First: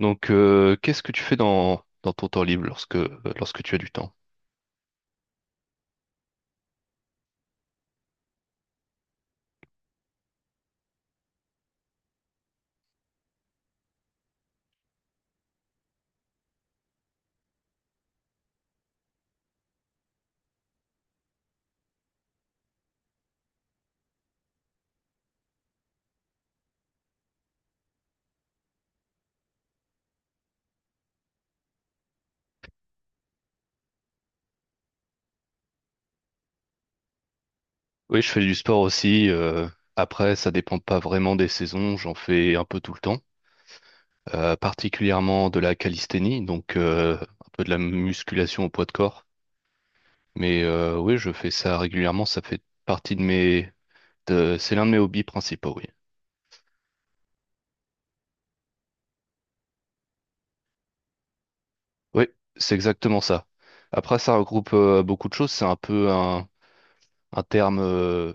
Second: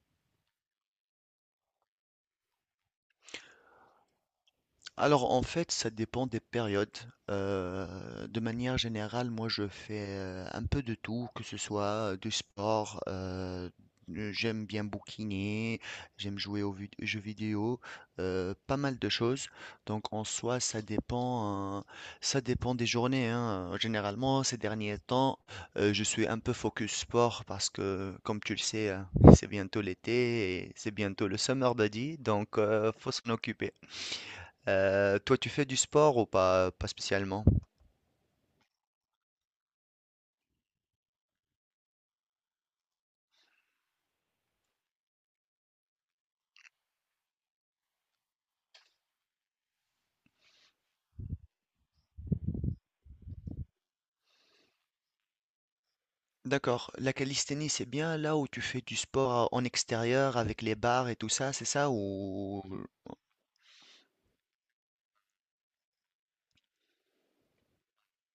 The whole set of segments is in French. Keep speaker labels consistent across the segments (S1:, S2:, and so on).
S1: Donc, qu'est-ce que tu fais dans ton temps libre lorsque, lorsque tu as du temps?
S2: Alors en fait, ça dépend des périodes. De manière générale, moi je fais un peu de tout, que ce soit du sport, j'aime bien bouquiner, j'aime jouer aux jeux vidéo, pas mal de choses. Donc en soi, ça dépend des journées, hein. Généralement, ces derniers temps, je suis un peu focus sport parce que, comme tu le sais, hein, c'est bientôt l'été et c'est bientôt le summer body, donc faut s'en occuper. Toi, tu fais du sport ou pas, pas spécialement?
S1: Oui, je fais du sport aussi. Après, ça dépend pas vraiment des saisons. J'en fais un peu tout le temps, particulièrement de la calisthénie, donc un peu de la musculation au poids de corps. Mais oui, je fais ça régulièrement, ça fait partie de mes. C'est l'un de mes hobbies principaux, oui.
S2: D'accord. La calisthénie, c'est bien là où tu fais du sport en extérieur avec les barres et tout ça, c'est ça?
S1: Oui,
S2: Ou
S1: c'est exactement ça. Après, ça regroupe beaucoup de choses, c'est un peu un terme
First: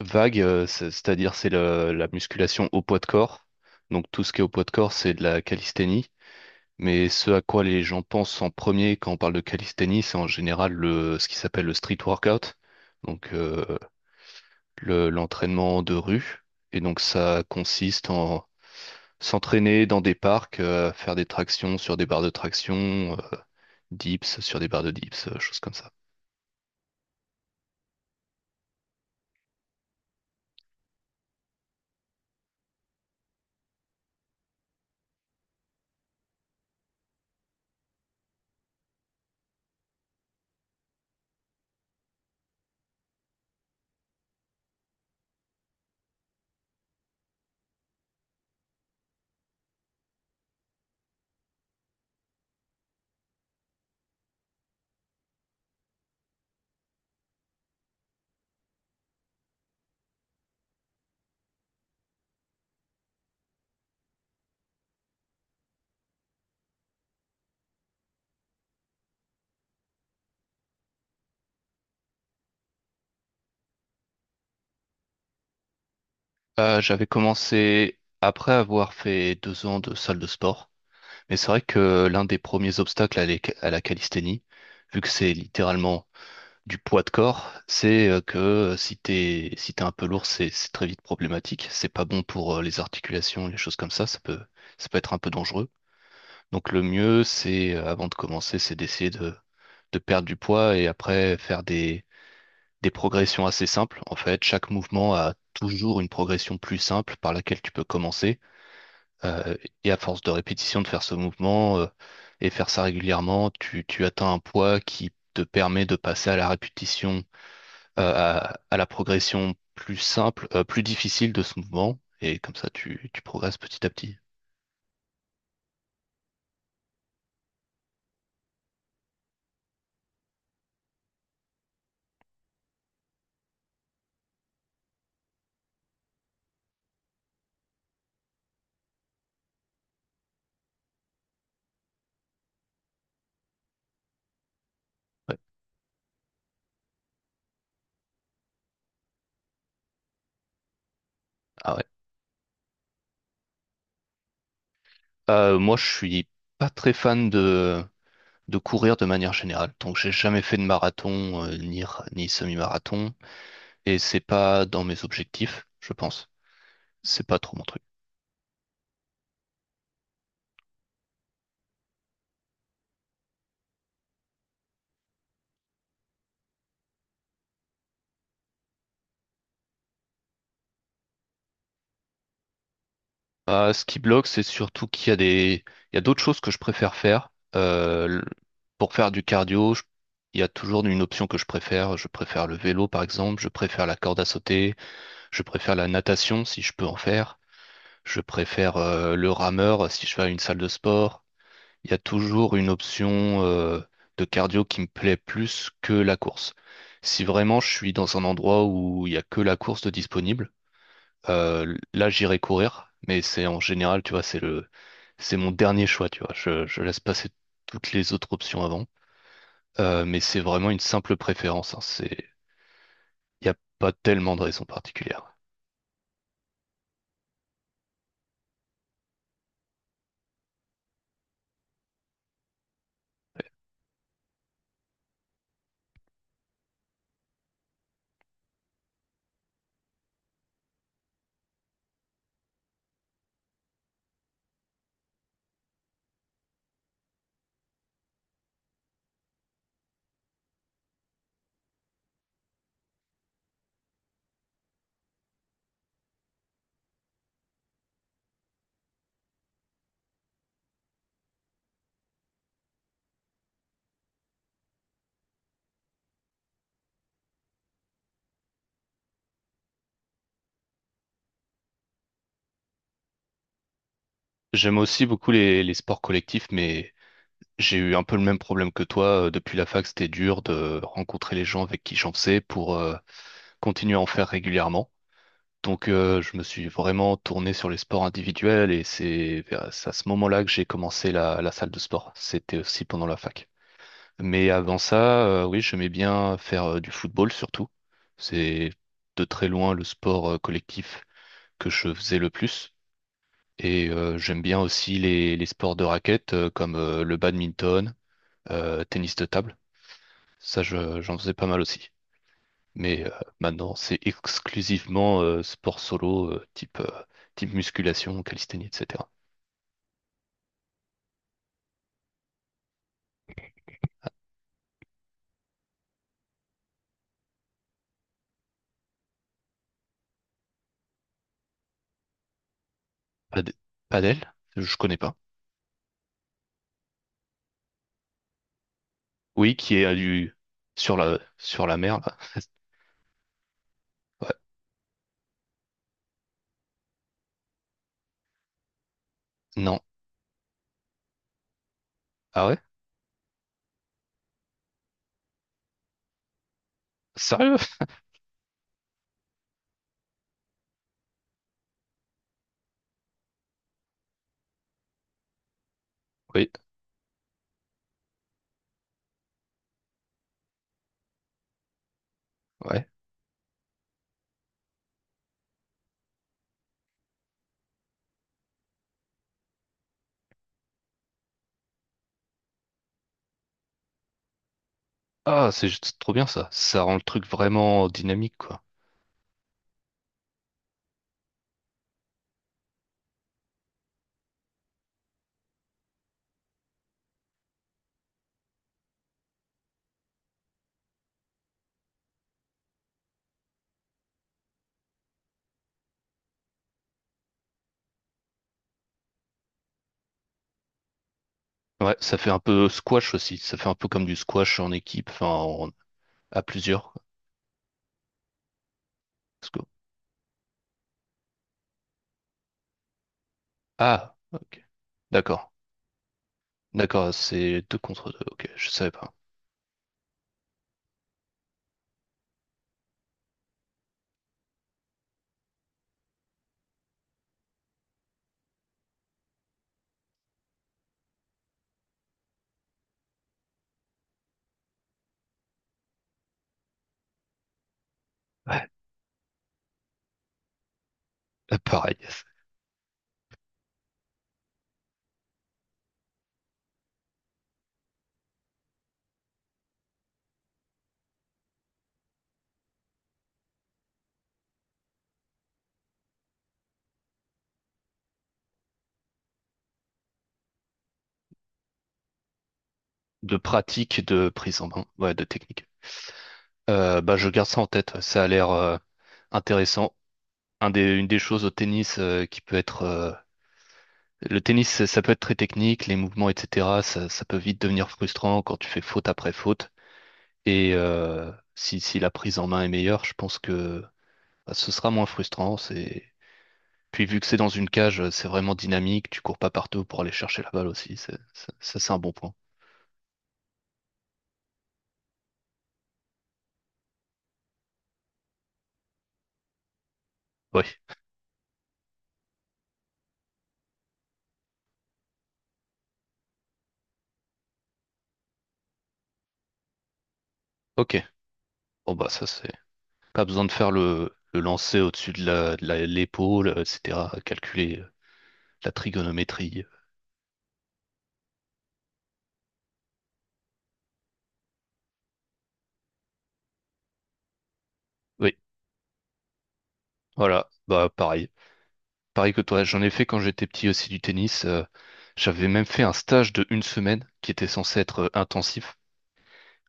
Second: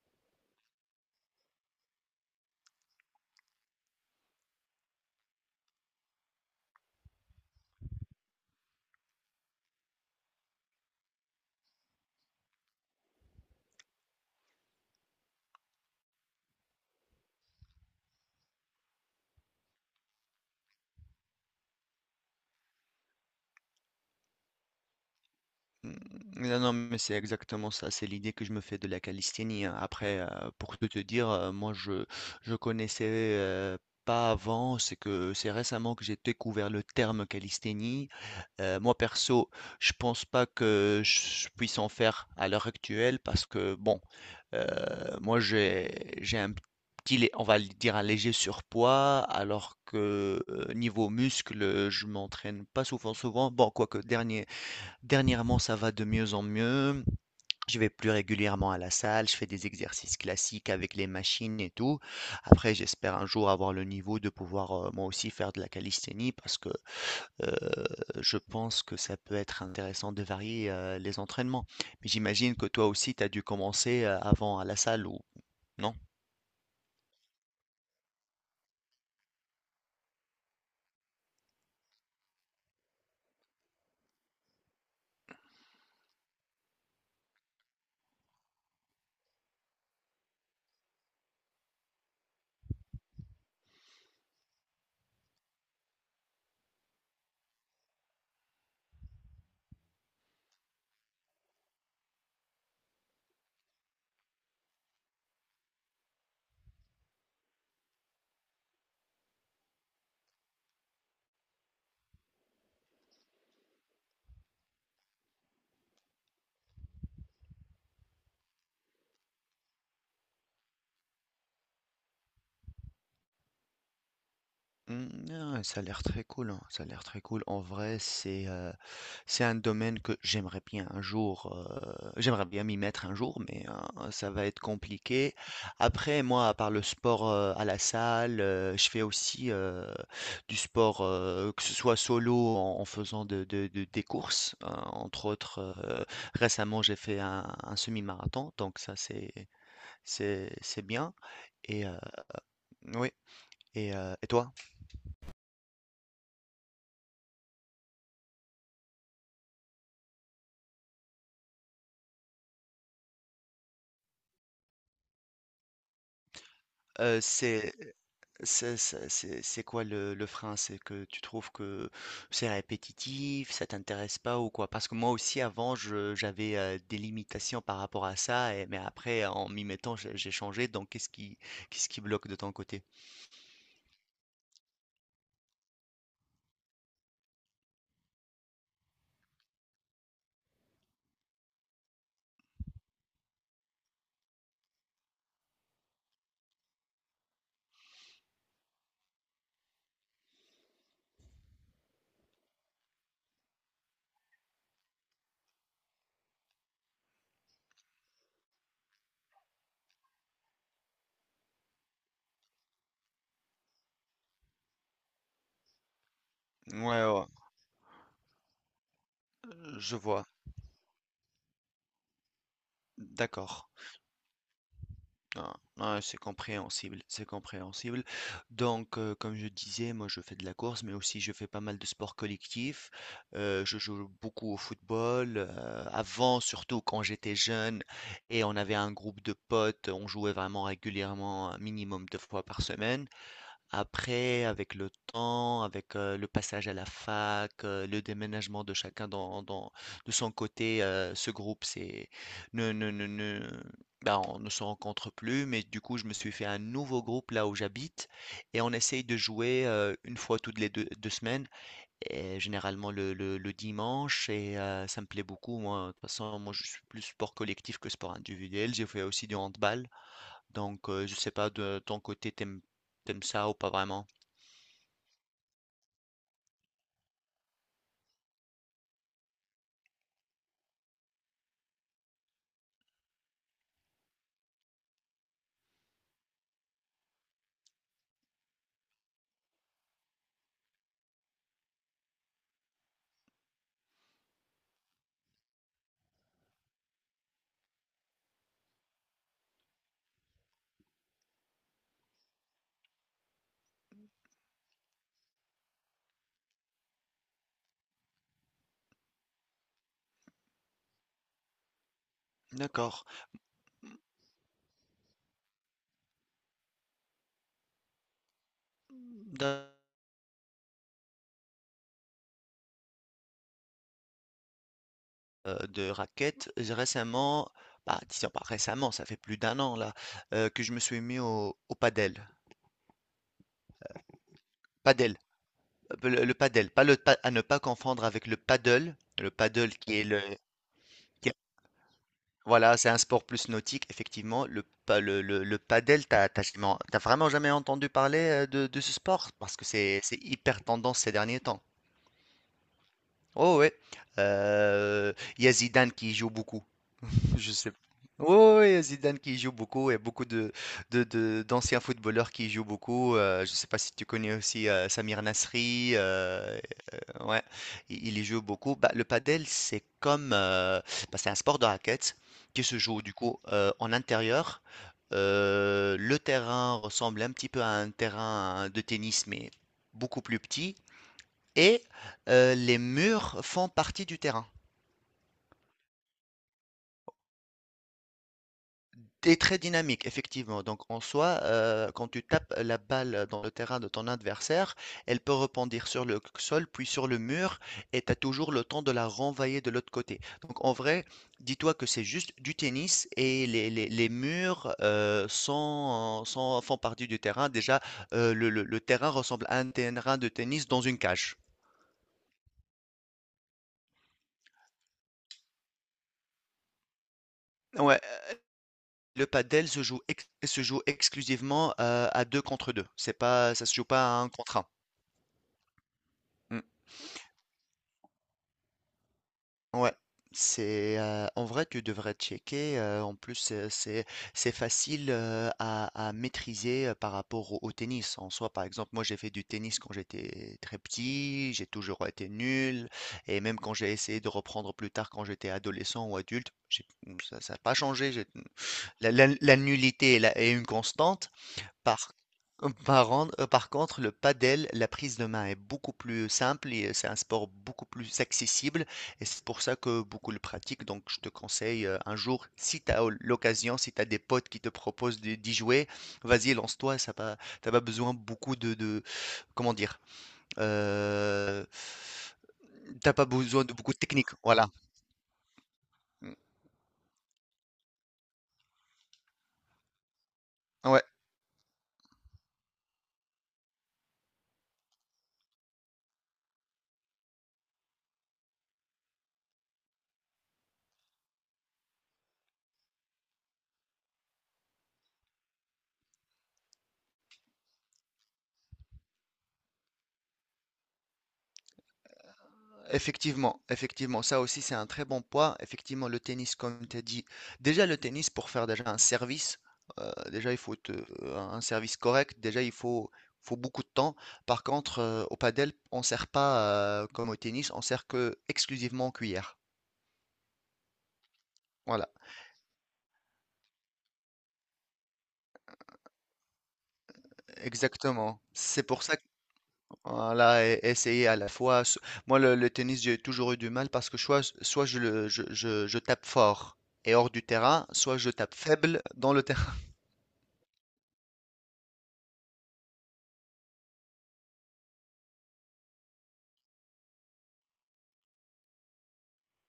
S1: vague, c'est-à-dire c'est la musculation au poids de corps. Donc tout ce qui est au poids de corps, c'est de la calisthénie. Mais ce à quoi les gens pensent en premier quand on parle de calisthénie, c'est en général ce qui s'appelle le street workout, donc l'entraînement de rue. Et donc ça consiste en s'entraîner dans des parcs, faire des tractions sur des barres de traction, dips sur des barres de dips, choses comme
S2: mmh,
S1: ça.
S2: mmh, non, non, mais c'est exactement ça, c'est l'idée que je me fais de la calisthénie, hein. Après, pour tout te dire, moi je connaissais, heu, pas avant, c'est que c'est récemment que j'ai découvert le terme calisthénie. Moi perso, je pense pas que je puisse en faire à l'heure actuelle parce que bon, heu, moi j'ai un petit lé on va le dire un léger surpoids alors que, niveau muscles, je m'entraîne pas souvent souvent. Bon quoique dernier Dernièrement, ça va de mieux en mieux. Je vais plus régulièrement à la salle, je fais des exercices classiques avec les machines et tout. Après, j'espère un jour avoir le niveau de pouvoir moi aussi faire de la calisthénie parce que euh, je pense que ça peut être intéressant de varier les entraînements. Mais j'imagine que toi aussi, tu as dû commencer avant à la salle ou non?
S1: J'avais commencé après avoir fait 2 ans de salle de sport, mais c'est vrai que l'un des premiers obstacles à la calisthénie, vu que c'est littéralement du poids de corps, c'est que si t'es un peu lourd, c'est très vite problématique. C'est pas bon pour les articulations, les choses comme ça. Ça peut être un peu dangereux. Donc le mieux, c'est avant de commencer, c'est d'essayer de perdre du poids et après faire des progressions assez simples. En fait, chaque mouvement a toujours une progression plus simple par laquelle tu peux commencer. Euh, et à force de répétition de faire ce mouvement et faire ça régulièrement, tu atteins un poids qui te permet de passer à la répétition à la progression plus simple, plus difficile de ce mouvement, et comme ça tu progresses petit à petit.
S2: Hmm, ah, ça a l'air très cool, hein. Ça a l'air très cool. En vrai, c'est un domaine que j'aimerais bien un jour, j'aimerais bien m'y mettre un jour, mais ça va être compliqué. Après moi, à part le sport, à la salle, je fais aussi, du sport, que ce soit solo en en faisant de des courses, entre
S1: Ouais.
S2: autres, récemment j'ai fait un semi-marathon, donc ça c'est bien
S1: Ah ouais.
S2: et oui et toi?
S1: Moi, je suis pas très fan de courir de manière générale. Donc j'ai jamais fait de marathon ni semi-marathon et c'est pas dans mes objectifs, je pense.
S2: Heu,
S1: C'est pas trop mon
S2: c'est
S1: truc.
S2: C'est quoi le frein? C'est que tu trouves que c'est répétitif, ça t'intéresse pas ou quoi? Parce que moi aussi avant j'avais des limitations par rapport à ça, mais après en m'y mettant j'ai changé. Donc qu'est-ce qui bloque de ton côté?
S1: Ah, ce qui bloque, c'est surtout qu'il y a des, il y a d'autres choses que je préfère faire. Euh, le- pour faire du cardio, il y a toujours une option que je préfère. Je préfère le vélo, par exemple. Je préfère la corde à sauter. Je préfère la natation si je peux en faire. Je préfère le rameur si je vais à une salle de sport. Il y a toujours une option de cardio qui me plaît plus que la course. Si vraiment je suis dans un endroit où il y a que la course de disponible, là j'irai courir, mais c'est en général, tu vois, c'est mon dernier choix, tu vois. Je laisse
S2: Ouais, ouais,
S1: passer toutes les autres options avant.
S2: je
S1: Mais
S2: vois.
S1: c'est vraiment une simple préférence, hein. C'est Il n'y
S2: D'accord.
S1: a pas tellement de raison particulière.
S2: Non, non, c'est compréhensible, c'est compréhensible. Donc, comme je disais, moi je fais de la course, mais aussi je fais pas mal de sports collectifs. Je joue beaucoup au football. Avant, surtout quand j'étais jeune et on avait un groupe de potes, on jouait vraiment régulièrement, un minimum 2 fois par semaine. Après, avec le temps, avec le passage à la fac, le déménagement de chacun de son côté, ce groupe, c'est, ne, ne, ne, ne- ben, on ne se rencontre plus. Mais du coup, je me suis fait un nouveau groupe là où j'habite et on essaye de jouer une fois toutes les deux semaines, et généralement le dimanche. Et ça me plaît beaucoup. Moi, de toute façon, moi, je suis plus sport collectif que sport individuel. J'ai fait aussi du handball. Donc, je sais pas de ton côté, t'aimes ça ou pas vraiment?
S1: J'aime aussi beaucoup les sports collectifs, mais j'ai eu un peu le même problème que toi. Depuis la fac, c'était dur de rencontrer les gens avec qui j'en faisais continue à en faire régulièrement. Donc, je me suis vraiment tourné sur les sports individuels et c'est à ce moment-là que j'ai commencé la salle de sport. C'était aussi pendant la fac. Mais avant ça, oui, j'aimais bien faire du football surtout. C'est de très loin le sport collectif que je faisais le plus. Et j'aime bien aussi les sports de raquettes comme le badminton, tennis de table. Ça, j'en faisais pas mal aussi.
S2: D'accord.
S1: Mais maintenant, c'est exclusivement sport solo, type musculation, calisthénie, etc.
S2: D'un De raquettes, j'ai récemment, bah, disons pas récemment, ça fait plus d'un an là, que je me suis mis au padel.
S1: Pad- Padel, je connais
S2: Padel,
S1: pas.
S2: le padel, pas le pa, à ne pas confondre avec le paddle. Le
S1: Oui,
S2: paddle
S1: qui est
S2: qui est
S1: du
S2: qui est
S1: sur la mer là.
S2: voilà, c'est un sport plus nautique
S1: Ouais.
S2: effectivement. Le pa le padel, t'as as tu as vraiment jamais entendu parler, de ce sport? Parce que
S1: Non.
S2: c'est hyper tendance ces derniers temps.
S1: Ah ouais?
S2: Oh ouais, il y a Zidane qui y joue beaucoup. Je
S1: Sérieux?
S2: sais. Oui, Zidane qui joue beaucoup et beaucoup d'anciens footballeurs qui jouent beaucoup. Je ne sais pas si tu connais aussi Samir Nasri.
S1: Oui.
S2: Ouais, il y joue beaucoup. Bah, le padel, c'est comme, bah, c'est un sport de raquette qui se
S1: Ouais.
S2: joue du coup en intérieur. Le terrain ressemble un petit peu à un terrain de tennis, mais beaucoup plus petit. Et les murs font partie du terrain.
S1: Ah, c'est juste trop bien ça. Ça rend le truc vraiment dynamique, quoi.
S2: Tu Très dynamique, effectivement. Donc, en soi, quand tu tapes la balle dans le terrain de ton adversaire, elle peut rebondir sur le sol, puis sur le mur, et tu as toujours le temps de la renvoyer de l'autre côté. Donc, en vrai, dis-toi que c'est juste du tennis et les murs font partie du terrain. Déjà, le terrain ressemble à un terrain de tennis dans une cage.
S1: Ouais, ça fait un peu squash aussi. Ça fait un peu comme du squash en équipe, enfin à plusieurs, quoi.
S2: Ouais, le
S1: Let's go.
S2: padel se joue exclusivement à deux contre deux. C'est pas, ça se joue
S1: Ah,
S2: pas à un
S1: ok.
S2: contre
S1: D'accord.
S2: un.
S1: D'accord, c'est deux contre deux. Ok, je savais pas.
S2: Ouais, c'est en vrai tu devrais checker. En plus c'est facile à maîtriser par rapport au tennis en soi. Par exemple, moi j'ai fait du tennis quand j'étais très petit, j'ai toujours été nul et même quand j'ai essayé de reprendre plus tard quand j'étais adolescent ou adulte, ça n'a pas changé.
S1: Ouais,
S2: La, la nullité est une constante.
S1: pareil.
S2: Par par contre, le padel, la prise de main est beaucoup plus simple et c'est un sport beaucoup plus accessible et c'est pour ça que beaucoup le pratiquent. Donc, je te conseille un jour, si tu as l'occasion, si tu as des potes qui te proposent d'y jouer, vas-y, lance-toi. Ça pas, t'as pas besoin beaucoup comment dire, euh, t'as pas
S1: De
S2: besoin de beaucoup de
S1: pratique, de
S2: technique.
S1: prise en
S2: Voilà.
S1: main, ouais, de technique. Bah, je garde ça en tête. Ça a l'air intéressant.
S2: Ouais.
S1: Une des choses au tennis qui peut être. Le tennis, ça peut être très technique, les mouvements, etc. Ça peut vite devenir frustrant quand tu fais faute après faute. Et si la prise en main est meilleure, je pense que bah, ce sera moins frustrant. C'est... Puis vu que c'est dans une cage, c'est vraiment dynamique. Tu cours pas partout pour aller chercher la balle aussi. C'est un bon point.
S2: Effectivement, effectivement, ça aussi c'est un très bon point. Effectivement, le tennis, comme tu as dit, déjà le tennis pour faire déjà un service, déjà il
S1: Oui,
S2: un service correct, déjà il faut, faut beaucoup de temps. Par contre, au padel, on sert pas comme au tennis, on sert que exclusivement en cuillère.
S1: ok. Bon,
S2: Voilà,
S1: bah, ça, c'est. Pas besoin de faire le lancer au-dessus de l'épaule, etc. Calculer
S2: exactement.
S1: la
S2: C'est pour ça que
S1: trigonométrie.
S2: voilà, essayer à la fois. Moi, le tennis, j'ai toujours eu du mal parce que soit je, le- je tape fort et hors du terrain, soit je
S1: Oui,
S2: tape faible dans le terrain.
S1: voilà, bah pareil. Pareil que toi, j'en ai fait quand j'étais petit aussi du tennis. J'avais même fait un stage de une semaine qui était censé être intensif.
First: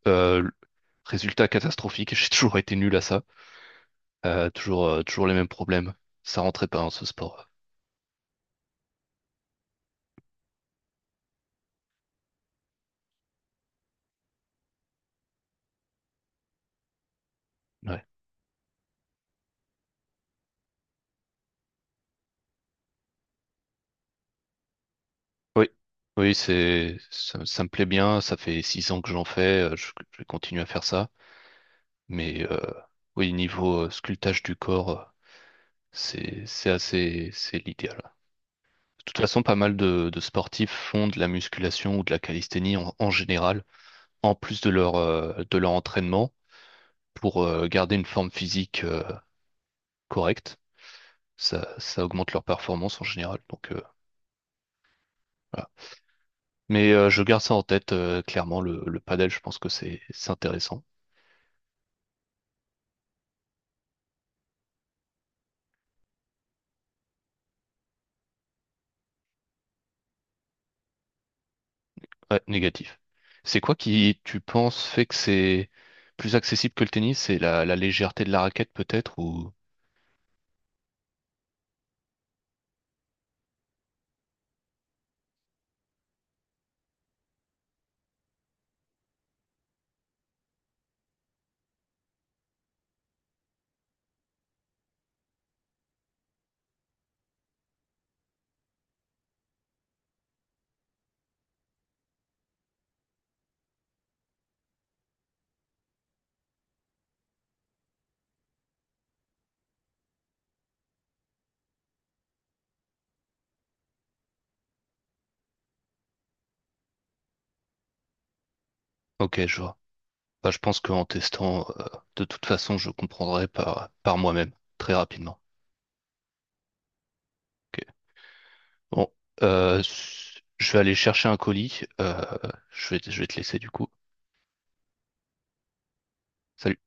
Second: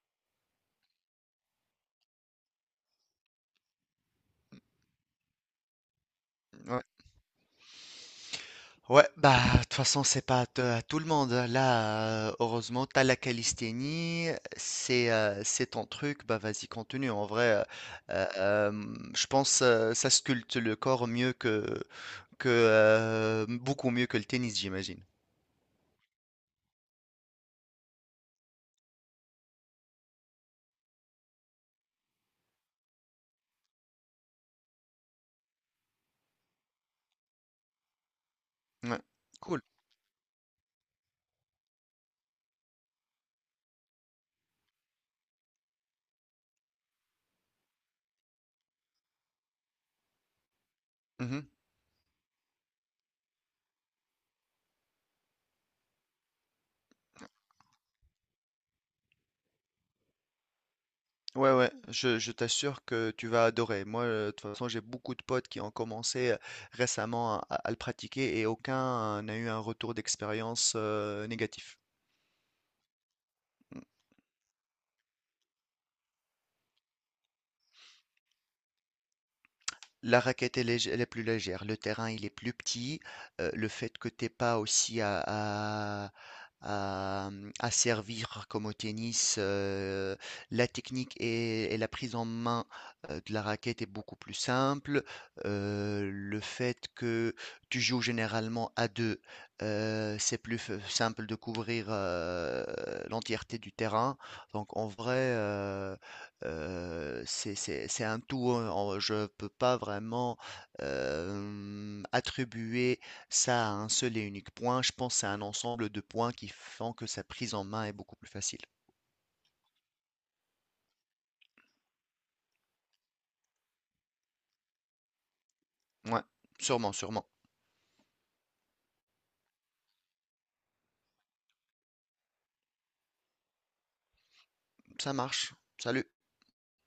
S1: Euh, Résultat catastrophique, j'ai toujours été nul à ça. Toujours les mêmes problèmes. Ça rentrait pas
S2: Ouais.
S1: dans ce sport.
S2: Ouais, bah, de toute façon, c'est pas à à tout le monde, hein. Là, heureusement, t'as la calisthénie, c'est ton truc, bah vas-y, continue. En vrai,
S1: Ouais.
S2: euh, euh, je pense ça sculpte le corps mieux que beaucoup mieux que le tennis, j'imagine.
S1: Oui, oui, ça me plaît bien. Ça fait 6 ans que j'en fais. Je continue à faire ça. Mais oui, niveau sculptage du corps, c'est l'idéal.
S2: Ouais,
S1: De toute façon, pas
S2: cool.
S1: mal de sportifs font de la musculation ou de la calisthénie en général. En plus de de leur entraînement pour garder une forme physique correcte.
S2: Mhm.
S1: Ça augmente leur performance en général. Donc, voilà. Mais je garde ça en tête, clairement, le padel, je pense que c'est intéressant.
S2: Ouais, ouais, je t'assure que tu vas adorer. Moi, de toute façon, j'ai beaucoup de potes qui ont commencé récemment le pratiquer et aucun n'a eu un retour d'expérience négatif.
S1: Ouais, négatif. C'est quoi qui, tu penses, fait que c'est plus accessible que le tennis? C'est la légèreté de la raquette peut-être ou...
S2: La raquette elle est plus légère, le terrain il est plus petit, le fait que tu aies pas aussi à servir comme au tennis, la technique et la prise en main, de la raquette est beaucoup plus simple. Le fait que tu joues généralement à 2, c'est plus f simple de couvrir, l'entièreté du terrain. Donc en vrai, c'est, c'est un tout, hein. Je ne peux pas vraiment attribuer ça à un seul et unique point. Je pense que c'est un ensemble de points qui font que sa prise en main est beaucoup plus facile.
S1: Ok, je vois. Bah, je pense qu'en testant, de toute façon, je comprendrai par moi-même, très rapidement.
S2: Ouais, sûrement, sûrement.
S1: Ok. Bon, je vais aller chercher un colis. Je vais te laisser du coup.
S2: Ça marche. Salut.
S1: Salut.